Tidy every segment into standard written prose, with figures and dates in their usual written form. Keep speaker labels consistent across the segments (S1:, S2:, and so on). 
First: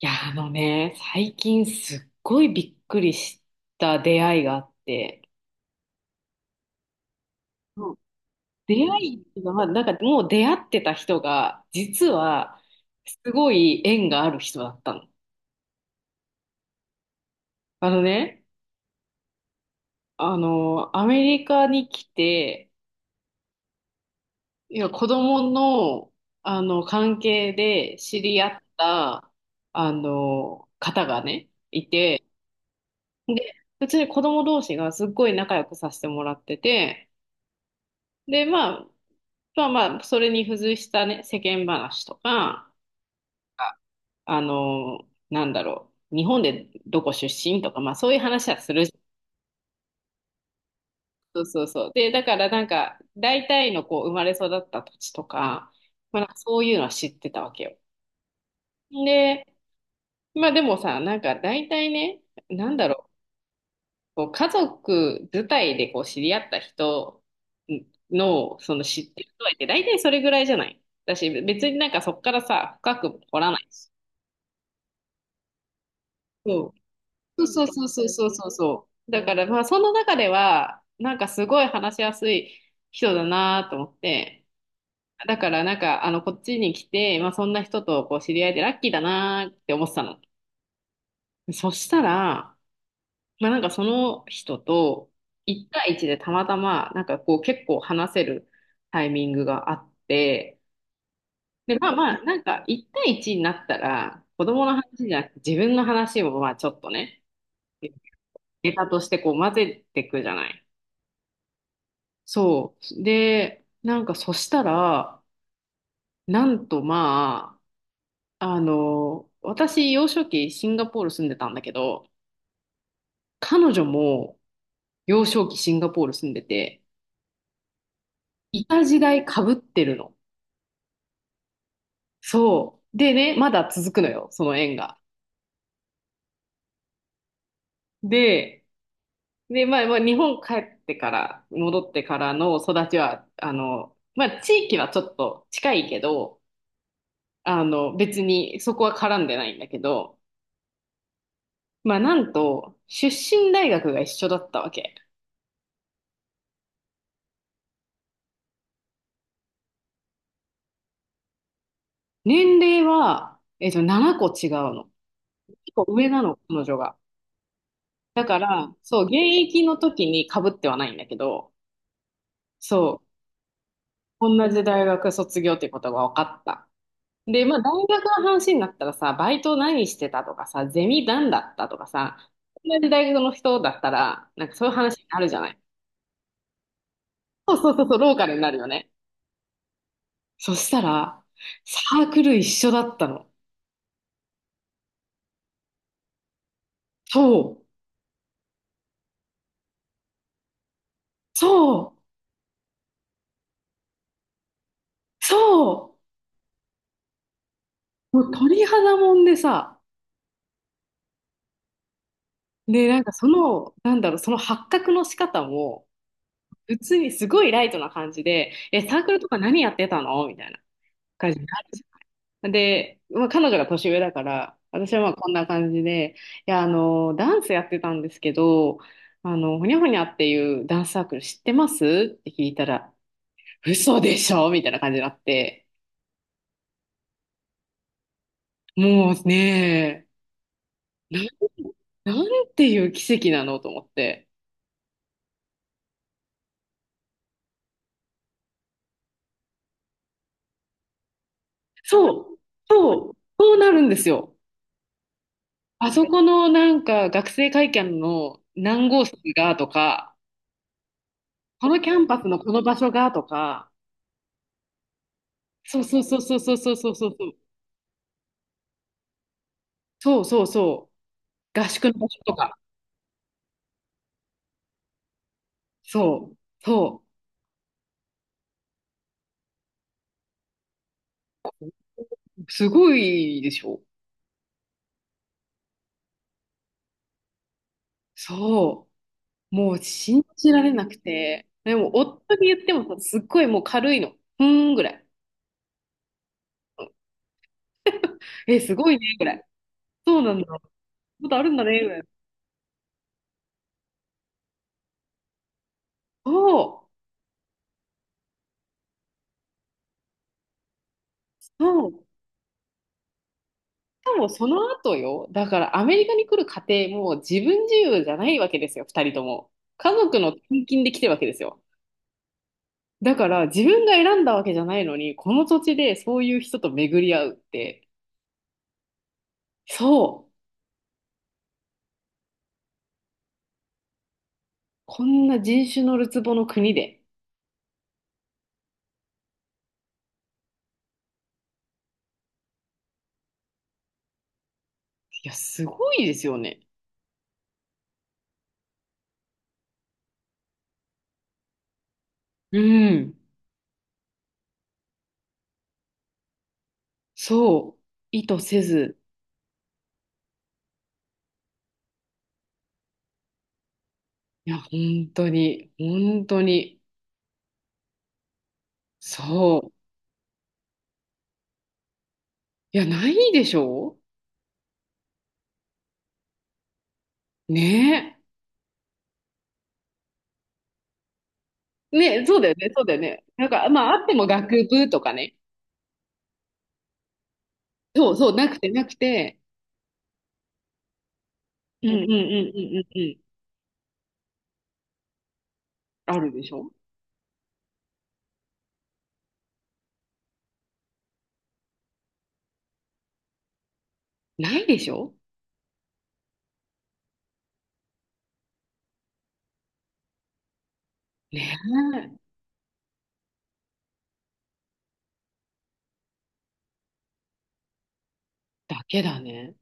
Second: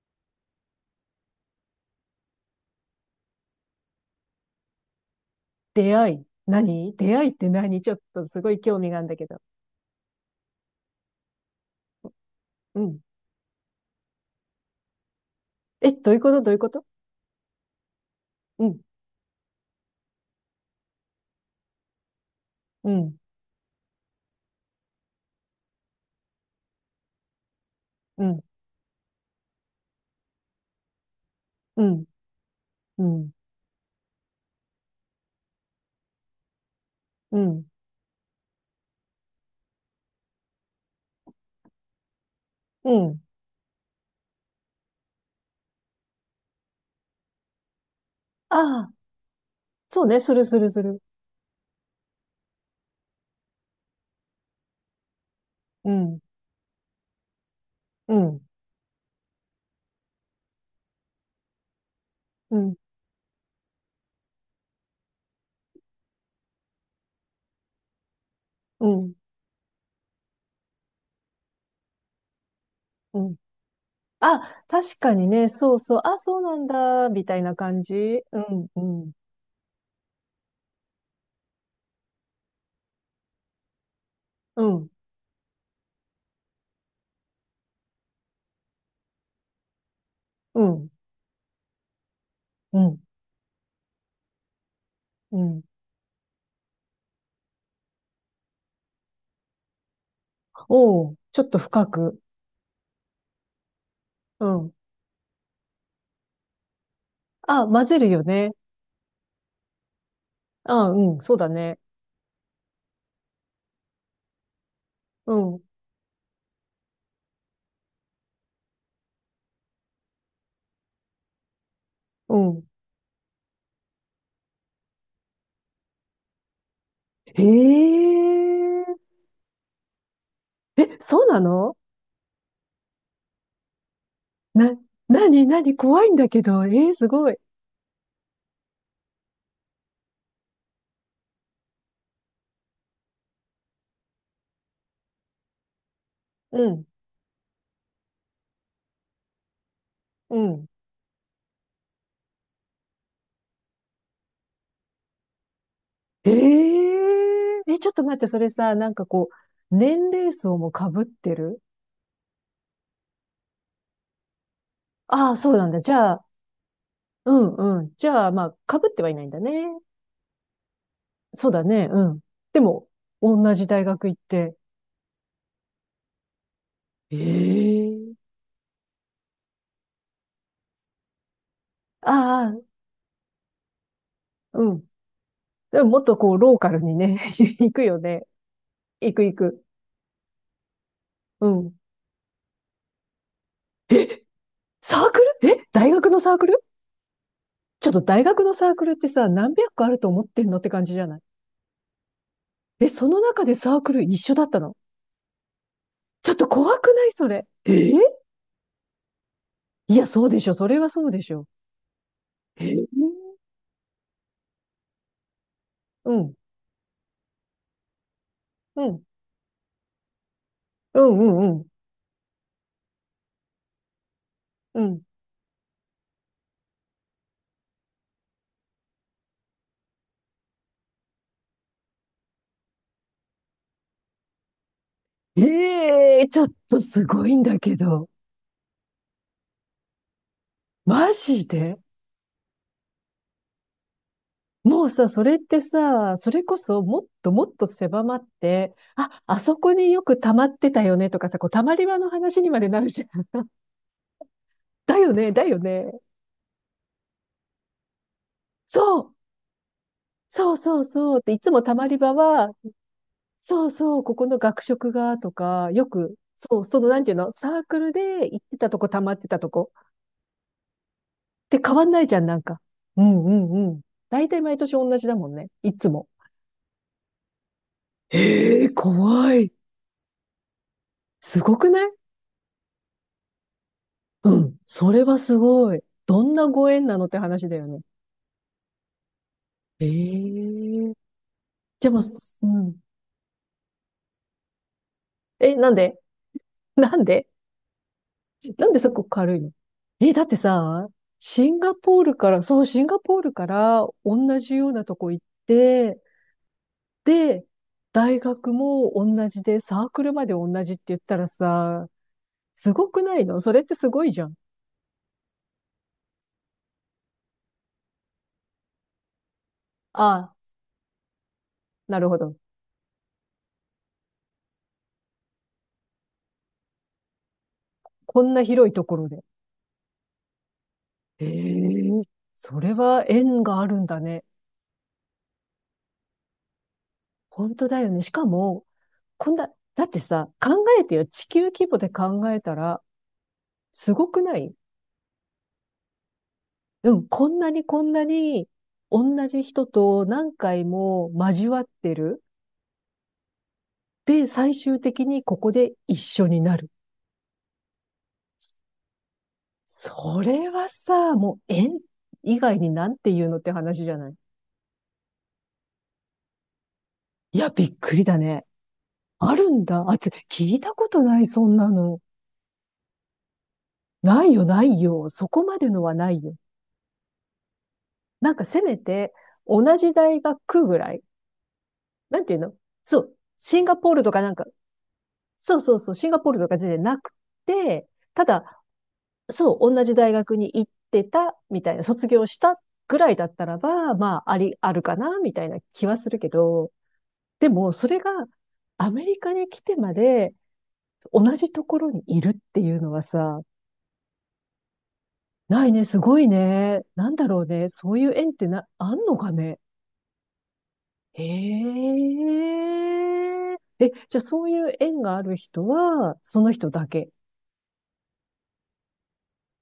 S1: いや、あのね、最近すっごいびっくりした出会いがあって、
S2: 出会い？何出会いって？何？ち
S1: う
S2: ょ
S1: ん。
S2: っとすごい
S1: 出
S2: 興味があるん
S1: 会
S2: だ
S1: いっ
S2: け
S1: て
S2: ど。
S1: いうか、まあ、なんかもう出会ってた人が、実は、
S2: うん。
S1: すごい縁がある人だったの。
S2: え、どういうこと？どういうこと？
S1: あのね、
S2: うん、
S1: アメリカに来て、
S2: うん、
S1: いや、子供の、関係で知
S2: う
S1: り
S2: ん、
S1: 合った、方がね、
S2: う
S1: い
S2: ん、
S1: て、
S2: うん、
S1: で、普通に子供同士がすっごい仲良くさせてもらってて、
S2: うん、
S1: で、まあ、まあまあ、それに付随したね、世間話とか、
S2: うん。
S1: あなんだろう、日本でどこ出身とか、まあそういう話はす
S2: あ
S1: るじ
S2: あ、
S1: ゃん。
S2: そうね、するするする。
S1: そうそうそう。で、だからなんか、大体のこう、生まれ育った土地とか、
S2: う
S1: ま
S2: ん、
S1: あなんかそういうのは知ってたわけよ。
S2: うん、
S1: で、まあでもさ、なんか大体ね、
S2: う
S1: な
S2: ん、
S1: んだろう、こう家族自体でこう知り合った人の、その
S2: う
S1: 知っ
S2: ん、
S1: てる度合いって大体それぐらいじゃないだし、別になんかそこからさ、深
S2: う
S1: く
S2: ん。
S1: 掘らないし。
S2: あ、確かにね、そうそう、あ、そうなん
S1: そ
S2: だ、みたい
S1: う。
S2: な
S1: そう
S2: 感
S1: そう
S2: じ。
S1: そうそう
S2: う
S1: そう
S2: ん、う
S1: そう。
S2: ん、
S1: だからまあその中では、なんかすごい話しやすい人だなと思って、
S2: うん、
S1: だからなんかこっちに来て、まあそんな人とこう知り合えてラッキーだなって思ってたの。
S2: うん、
S1: そしたら、
S2: うん、
S1: まあなんかその人と
S2: うん。
S1: 1対1でたまたまなんかこう結構話せるタイミングがあって、
S2: おう、ちょっと
S1: で
S2: 深
S1: まあ
S2: く。
S1: まあなんか1対1になったら子
S2: う
S1: 供の
S2: ん。
S1: 話じゃなくて自分の話もまあちょっとね、
S2: あ、混ぜるよね。
S1: ネタとしてこう混ぜていくじゃない。
S2: あ、うん、そうだね。
S1: そう。で、なんかそしたら、
S2: うん、
S1: なんとまあ、私幼少期シンガポール住んでたんだけど、
S2: うん。
S1: 彼女も幼少期シンガポール住んでて、
S2: へ
S1: いた時
S2: え。
S1: 代かぶってるの。
S2: え、そうなの？
S1: そう。でね、まだ続くのよ、その
S2: な、
S1: 縁が。
S2: なになに怖いんだけど。えー、すごい。
S1: で、で、まあ、まあ、日本帰ってから、戻ってからの育ちは、まあ、地域はちょっと近いけど、
S2: うん、
S1: 別にそこは絡んでないんだけど、
S2: うん。
S1: まあ、なんと、出身大学が一緒だったわけ。
S2: えええ、ちょっと待って、それさ、なんかこう、年齢層も被ってる？
S1: 年齢は、7個違うの。
S2: ああ、そうなん
S1: 結
S2: だ。
S1: 構
S2: じ
S1: 上
S2: ゃ
S1: な
S2: あ、
S1: の、彼女が。
S2: うんうん。じゃあ、ま
S1: ま
S2: あ、
S1: あ、
S2: 被って
S1: そう、
S2: はい
S1: 現
S2: ないんだね。
S1: 役の時に被ってはないんだけ
S2: そう
S1: ど、
S2: だね、うん。でも、
S1: そ
S2: 同じ大学行っ
S1: う、同
S2: て。
S1: じ大学卒業ってことが分かった。
S2: え
S1: で、まあ、大学の
S2: え？
S1: 話になったらさ、バイト何してたとかさ、ゼミ何だったとかさ、
S2: ああ、
S1: 同じ大学の人だったら、なんか
S2: う
S1: そういう
S2: ん。
S1: 話になるじゃない。
S2: でももっとこう、ローカルにね、
S1: そう
S2: 行
S1: そう
S2: く
S1: そうそ
S2: よ
S1: う、ロー
S2: ね。
S1: カルになるよね。
S2: 行く行く。
S1: そしたら、
S2: うん。
S1: サークル一緒だったの。
S2: え、サークル？え、大学のサークル？
S1: そう、
S2: ちょっと大学のサークルってさ、何百個あると思ってんのって感じじゃない？
S1: そう、
S2: で、その中でサークル一緒だったの。
S1: そ
S2: ちょっと怖くないそれ。えー。
S1: う。もう鳥肌もんでさ、
S2: いや、そうでしょ。それはそうでしょ。え
S1: で、なんかそ
S2: ー。
S1: の、なんだろう、その発覚の仕方も、
S2: うん、
S1: 普通にすごいライトな感じで、
S2: う
S1: え、サー
S2: ん、
S1: クルとか何やってたのみたいな
S2: うん、う
S1: 感じに
S2: ん、う
S1: な
S2: ん。
S1: る。で、まあ、彼女が年上だから、
S2: う
S1: 私は
S2: ん。
S1: まあこんな感じで、いや、ダンスやってたんですけど、ほにゃほにゃっていうダンスサークル知ってますって聞いたら、嘘でしょみたいな感じになって、
S2: ええー、ちょっとすごいんだけど。
S1: もうね、
S2: マ
S1: な、
S2: ジで？
S1: なんていう奇跡なのと思って。
S2: もうさ、それってさ、それこそもっともっと狭まって、あ、あそこによく溜まってたよねとかさ、こう溜まり場の
S1: そう、
S2: 話にまでなるじ
S1: そう、
S2: ゃん。
S1: そうなるんですよ。
S2: だよね、だよね。
S1: あそこのなんか学生会館の何
S2: そ
S1: 号
S2: う
S1: 室がとか、
S2: そうそうそうって、いつも
S1: こ
S2: た
S1: の
S2: ま
S1: キ
S2: り
S1: ャン
S2: 場
S1: パスの
S2: は、
S1: この場所がと
S2: そ
S1: か、
S2: うそう、ここの学食がとか、
S1: そう
S2: よ
S1: そう
S2: く、
S1: そうそうそう
S2: そう、
S1: そう
S2: その
S1: そう
S2: なん
S1: そ
S2: てい
S1: う。
S2: うの、サークルで行ってたとこ、たまってたとこ
S1: そうそうそう。
S2: って
S1: 合
S2: 変わ
S1: 宿
S2: ん
S1: の
S2: ない
S1: 場
S2: じゃ
S1: 所
S2: ん、
S1: と
S2: なん
S1: か。
S2: か。うんうんうん。大体毎年同じだもんね、いつも。
S1: そう、そ
S2: ええ、怖い。すごくない？
S1: う。すごいでしょ。
S2: うん、それはすごい。どんなご縁なのって話だよね。
S1: そう。もう
S2: え
S1: 信じられな
S2: え。
S1: くて。で
S2: じ
S1: も、
S2: ゃあも
S1: 夫
S2: う、
S1: に言
S2: う
S1: って
S2: ん。
S1: もさ、すっごいもう軽いの。ふーんぐらい。
S2: え、なんで？なんで？
S1: え、
S2: なん
S1: す
S2: でそ
S1: ごい
S2: こ
S1: ね、ぐら
S2: 軽い
S1: い。
S2: の？え、
S1: そう
S2: だっ
S1: な
S2: て
S1: んだ。こ
S2: さ、
S1: とあ
S2: シ
S1: るん
S2: ン
S1: だ
S2: ガ
S1: ね、ぐ
S2: ポ
S1: ら
S2: ー
S1: い。
S2: ルから、そう、シンガポールから同じようなとこ行って、
S1: そ
S2: で、大学も同じで、サークルまで同じって言ったら
S1: う、
S2: さ、
S1: そう。
S2: すごくないのそれって？すご
S1: し
S2: い
S1: か
S2: じゃ
S1: も
S2: ん。
S1: その後よ。だからアメリカに来る過程も自分自由じゃないわけですよ、二人とも。家族の
S2: ああ、
S1: 転勤で来てるわけですよ。
S2: なるほど。
S1: だから自分が選んだわけじゃないのに、この土地でそういう人と巡り合うって、
S2: こんな広いところで。
S1: そう。
S2: ええ。それは縁があるんだね。
S1: こんな人種のるつぼの国で。
S2: 本当だよね。しかも、こんな、だってさ、考えてよ。地球規模で考えたら、すごくない？
S1: いや、すごいですよね。
S2: うん、こんなにこんなに同じ人と何回も交わってる。
S1: うん。
S2: で、最終的にここで一緒になる。
S1: そう。意図せず。
S2: それはさ、もう縁以外になんて言うのって話じゃない？
S1: いや、本当に、本当に。
S2: いや、びっくりだね。ある
S1: そ
S2: ん
S1: う。
S2: だ。あ、聞いたことない、そんなの。
S1: いや、ないでしょ
S2: ないよ、ないよ。そこまでのはないよ。
S1: うね
S2: なんかせめて、同じ大学ぐらい。
S1: え。
S2: な
S1: ね
S2: ん
S1: え、
S2: ていう
S1: そうだ
S2: の？
S1: よね、そうだ
S2: そ
S1: よ
S2: う。
S1: ね。なん
S2: シン
S1: か、
S2: ガ
S1: ま
S2: ポー
S1: あ、
S2: ル
S1: あっ
S2: と
S1: て
S2: か
S1: も
S2: なんか、
S1: 学部とかね。
S2: そうそうそう、シンガポールとか全然なくて、
S1: そう
S2: た
S1: そう、なく
S2: だ、
S1: て、なくて。
S2: そう、同じ大学に行ってた、みたいな、
S1: うんうんう
S2: 卒
S1: ん
S2: 業し
S1: う
S2: た
S1: んうん
S2: ぐ
S1: う
S2: らい
S1: ん。
S2: だったらば、まあ、あるかな、みたいな気はす
S1: あ
S2: るけ
S1: るでしょ。
S2: ど、でも、それが、アメリカに来てまで、同じところにいるっていうのはさ、
S1: ないでしょ。
S2: ないね、すごいね。なんだろうね。そういう縁ってな、あんのかね。へ
S1: ねえ。
S2: え。え、じゃあそういう縁がある人は、その人だけ。
S1: だけだね。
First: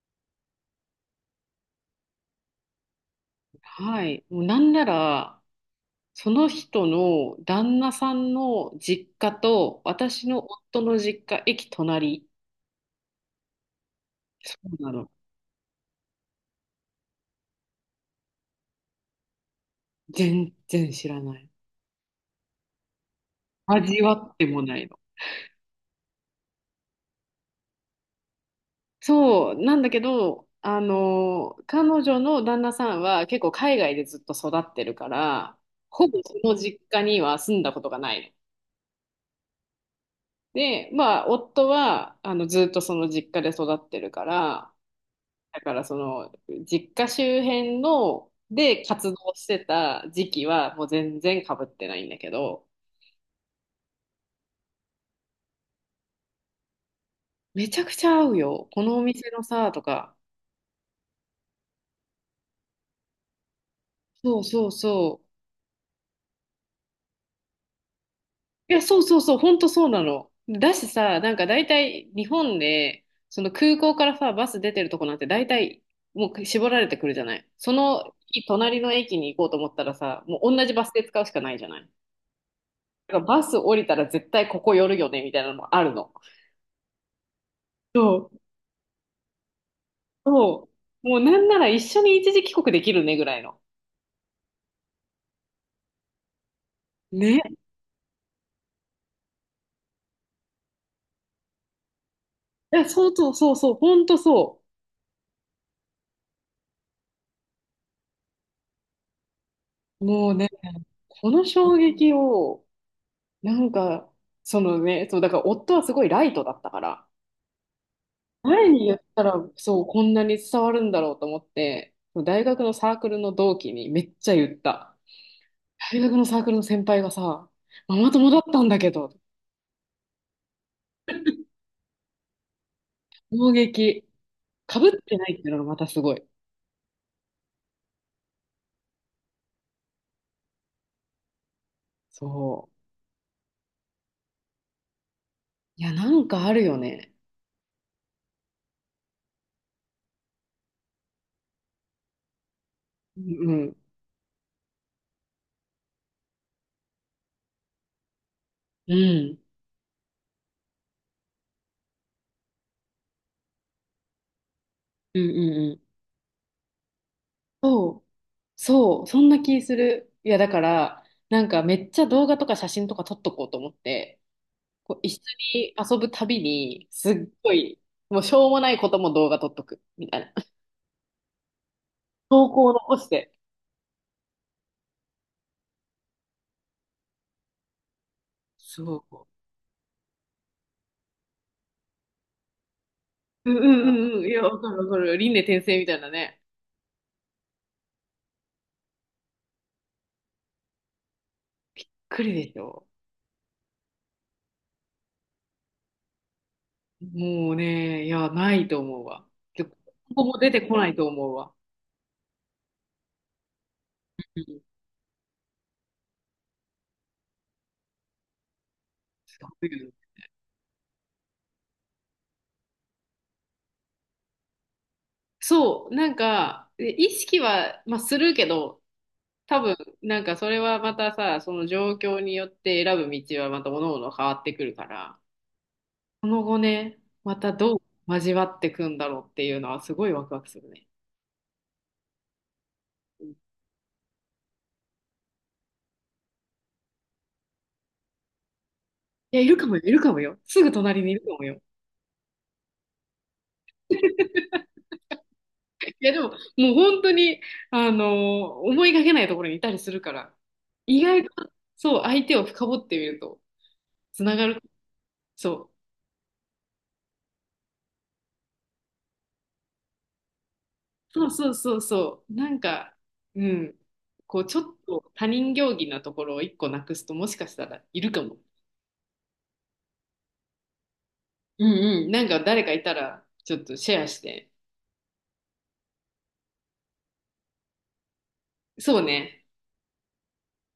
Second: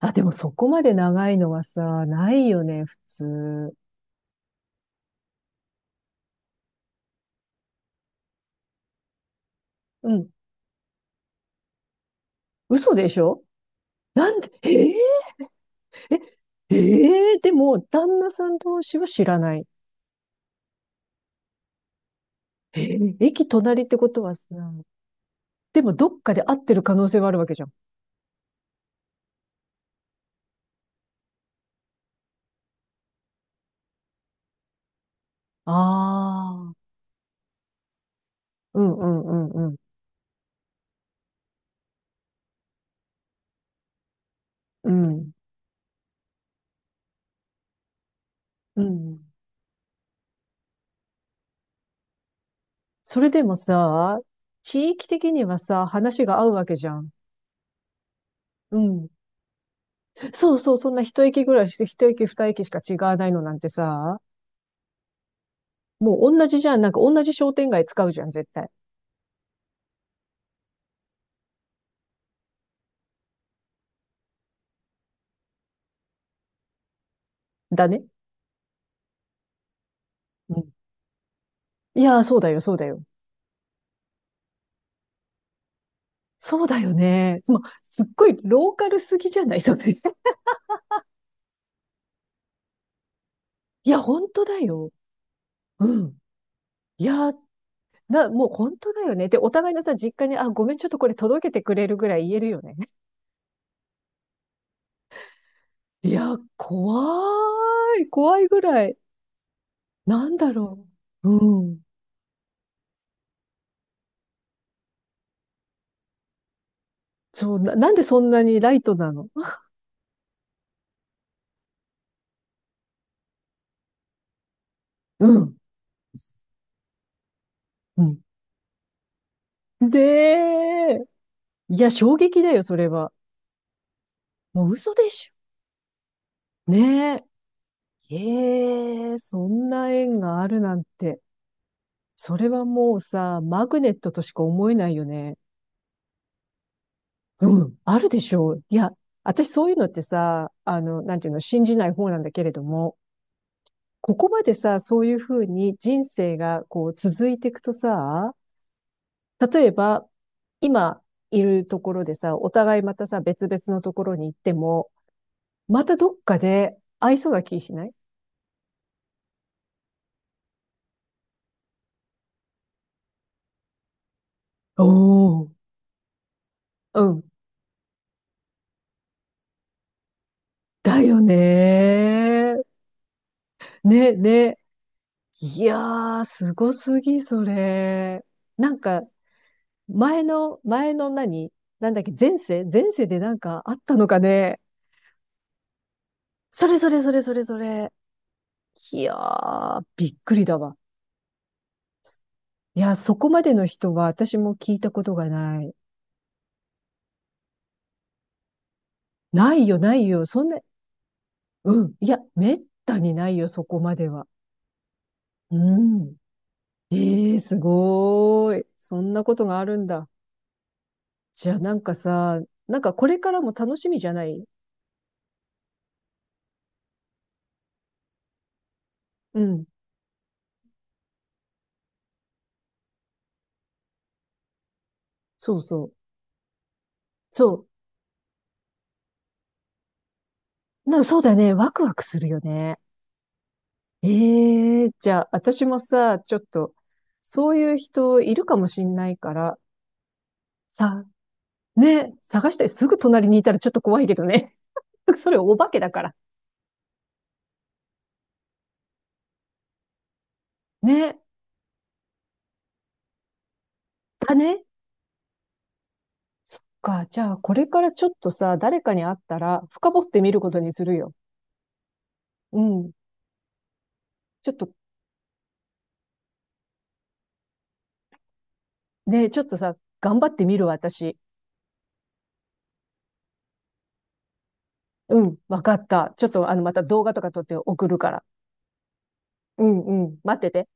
S2: あ、でもそこまで長いのはさ、ないよね、普通。
S1: はい。もうなんなら、その人の旦那さんの実家と
S2: う
S1: 私
S2: ん。
S1: の夫の実家、駅隣。
S2: 嘘でしょ？なんで、
S1: そうなの。
S2: でも、旦那さん同士は知らない。
S1: 全然知らない。
S2: えー、駅隣って
S1: 味
S2: こ
S1: わ
S2: とは
S1: っ
S2: さ、
S1: てもないの。
S2: でもどっかで会ってる可能性はあるわけじゃん。
S1: そう、なんだけど、彼女の旦那さんは結構海外でずっと育ってるから、ほぼその
S2: あ
S1: 実
S2: あ、
S1: 家には住んだことがないの。
S2: うんうんうんうん。
S1: で、まあ、夫は、ずっとその実家で育ってるから、
S2: うん。
S1: だからその実家周辺の
S2: う
S1: で活動
S2: ん。
S1: してた時期はもう全然かぶってないんだけど、
S2: それでもさ、地域的にはさ、話が合うわけじゃん。
S1: めちゃくちゃ合うよ。
S2: う
S1: このお
S2: ん。
S1: 店のさ、とか。
S2: そうそう、そんな一駅ぐらいして、一駅二駅しか違わないのなんてさ、
S1: そうそうそう。
S2: もう同じじゃん。なんか同じ商店街使うじゃん、絶対。
S1: いや、そうそうそう、ほんとそうなの。だしさ、なんか大体日本で、その空港からさ、バス出てるとこなんて大体もう絞られてくるじゃない。そ
S2: だね。
S1: の隣の駅に行こうと思ったらさ、もう
S2: う
S1: 同
S2: ん。
S1: じバスで使うしかないじゃない。
S2: いやー、そうだよ、そうだよ。
S1: だからバス降りたら絶対ここ寄るよね、みたいなのもあるの。
S2: そうだよね。もう、すっご
S1: そ
S2: い
S1: う
S2: ローカルすぎじゃないそれ。
S1: そう。もうなんなら一緒に一時帰国できるねぐらいの。
S2: いや、本当だよ。うん。いや、
S1: ね。
S2: もう本当だよね。で、お互いのさ、実家に、あ、ごめん、ちょっとこれ届けてくれるぐらい言えるよね。
S1: いや、そうそうそうそう、ほんとそ
S2: いや、怖い。怖いぐらい。
S1: う。
S2: な
S1: もう
S2: ん
S1: ね、
S2: だろう。
S1: この
S2: う
S1: 衝
S2: ん。
S1: 撃を、なんか、そのね、そう、だから夫はすごいライトだったから、
S2: そう、なんでそんなに
S1: 前
S2: ライ
S1: に
S2: ト
S1: 言っ
S2: な
S1: た
S2: の？
S1: ら、そう、こんなに伝わるんだろうと思って、大学のサークルの同期にめっちゃ言った。
S2: うん。
S1: 大学のサークルの先輩がさ、マ
S2: う
S1: マ
S2: ん。
S1: 友だったんだけど、
S2: で、いや、衝撃だよ、それは。
S1: 衝撃。
S2: もう
S1: かぶっ
S2: 嘘で
S1: てな
S2: し
S1: いっていうのがまたすごい。
S2: ょ。ねえ。ええ、そんな縁があるなんて。それは
S1: そ
S2: もうさ、マグネットとしか思えないよね。
S1: う。いや、なんかあるよね。
S2: うん、あるでしょう。いや、私そういうのってさ、なんていうの、信じない方なんだけれども、
S1: うん。
S2: ここまでさ、そういうふうに人生がこう続いていくとさ、
S1: うん。
S2: 例えば、今いるところでさ、お互いまたさ、別々のところに行っても、
S1: うんうんうん。
S2: またどっかで会いそうな気しない？
S1: そう、そう、そんな気する。いや、だから、なんかめっちゃ動画とか写真とか撮っとこうと思って、こう一緒
S2: おー、
S1: に遊ぶたびに、
S2: う
S1: す
S2: ん。
S1: っごい、もうしょうもないことも動画撮っとく、みたいな。
S2: だよ
S1: 投
S2: ね
S1: 稿を残して。
S2: ー。ね、ね。いやー、すごすぎ、それ。なんか、
S1: そう。
S2: 前の何なんだっけ、前世前世でなん
S1: うんう
S2: かあっ
S1: んう
S2: たのか
S1: んうん。いや、
S2: ね。
S1: わかるわかる。輪廻転生みたいなね。
S2: それそれそれそれそれ。いやー、びっくりだわ。
S1: 来るでし
S2: い
S1: ょ。
S2: や、そこまでの人は私も聞いたことがない。
S1: もうね、いや、ないと思うわ。
S2: な
S1: で
S2: い
S1: こ
S2: よ、ないよ。
S1: こも
S2: そん
S1: 出
S2: な、
S1: てこないと思うわ。
S2: うん。いや、めったにないよ、そこまでは。
S1: うん。
S2: うん。ええー、すごーい。そんなこ
S1: す
S2: とがあ
S1: ごい
S2: るん
S1: よね。
S2: だ。じゃあなんかさ、なんかこれからも楽しみじゃない？
S1: そう、なんか、意識は、まあ、するけど、
S2: う
S1: 多
S2: ん。
S1: 分、なんかそれはまたさ、その状況によって選ぶ道はまた各々変わってくるから、
S2: そうそう。
S1: その後ね、また
S2: そ
S1: どう交わってくんだろうっていうのはすごいワクワクするね。
S2: う。そうだよね。ワクワクするよね。
S1: うん。
S2: ええ。じゃあ、私もさ、ちょっと、そういう人いるかもしんないか
S1: いや、いる
S2: ら、
S1: かもよ、いるかもよ。すぐ隣
S2: さ、
S1: にいるかもよ。
S2: ね、探してすぐ隣にいたらちょっと怖いけどね。それお化けだ
S1: い
S2: か
S1: や、
S2: ら。
S1: でも、もう本当に、あのー思いがけないところにいたりするから、意
S2: ね、
S1: 外と、そう、相手を深掘ってみると、つ
S2: だ
S1: ながる。
S2: ね。
S1: そう。
S2: そっか。じゃあ、これからちょっとさ、誰かに会ったら、深掘ってみることにするよ。
S1: そうそうそうそう。なん
S2: うん。
S1: か、うん。こう、
S2: ちょっ
S1: ち
S2: と、
S1: ょっと他人行儀なところを一個なくすと、もしかしたらいるかも。
S2: ね、ちょっとさ、頑張ってみるわ、私。
S1: うんうん。なんか誰かいたら、ちょっとシェアして。
S2: うん、わかった。ちょっと、また動画とか撮って送るから。
S1: そうね。
S2: うん、うん、待ってて。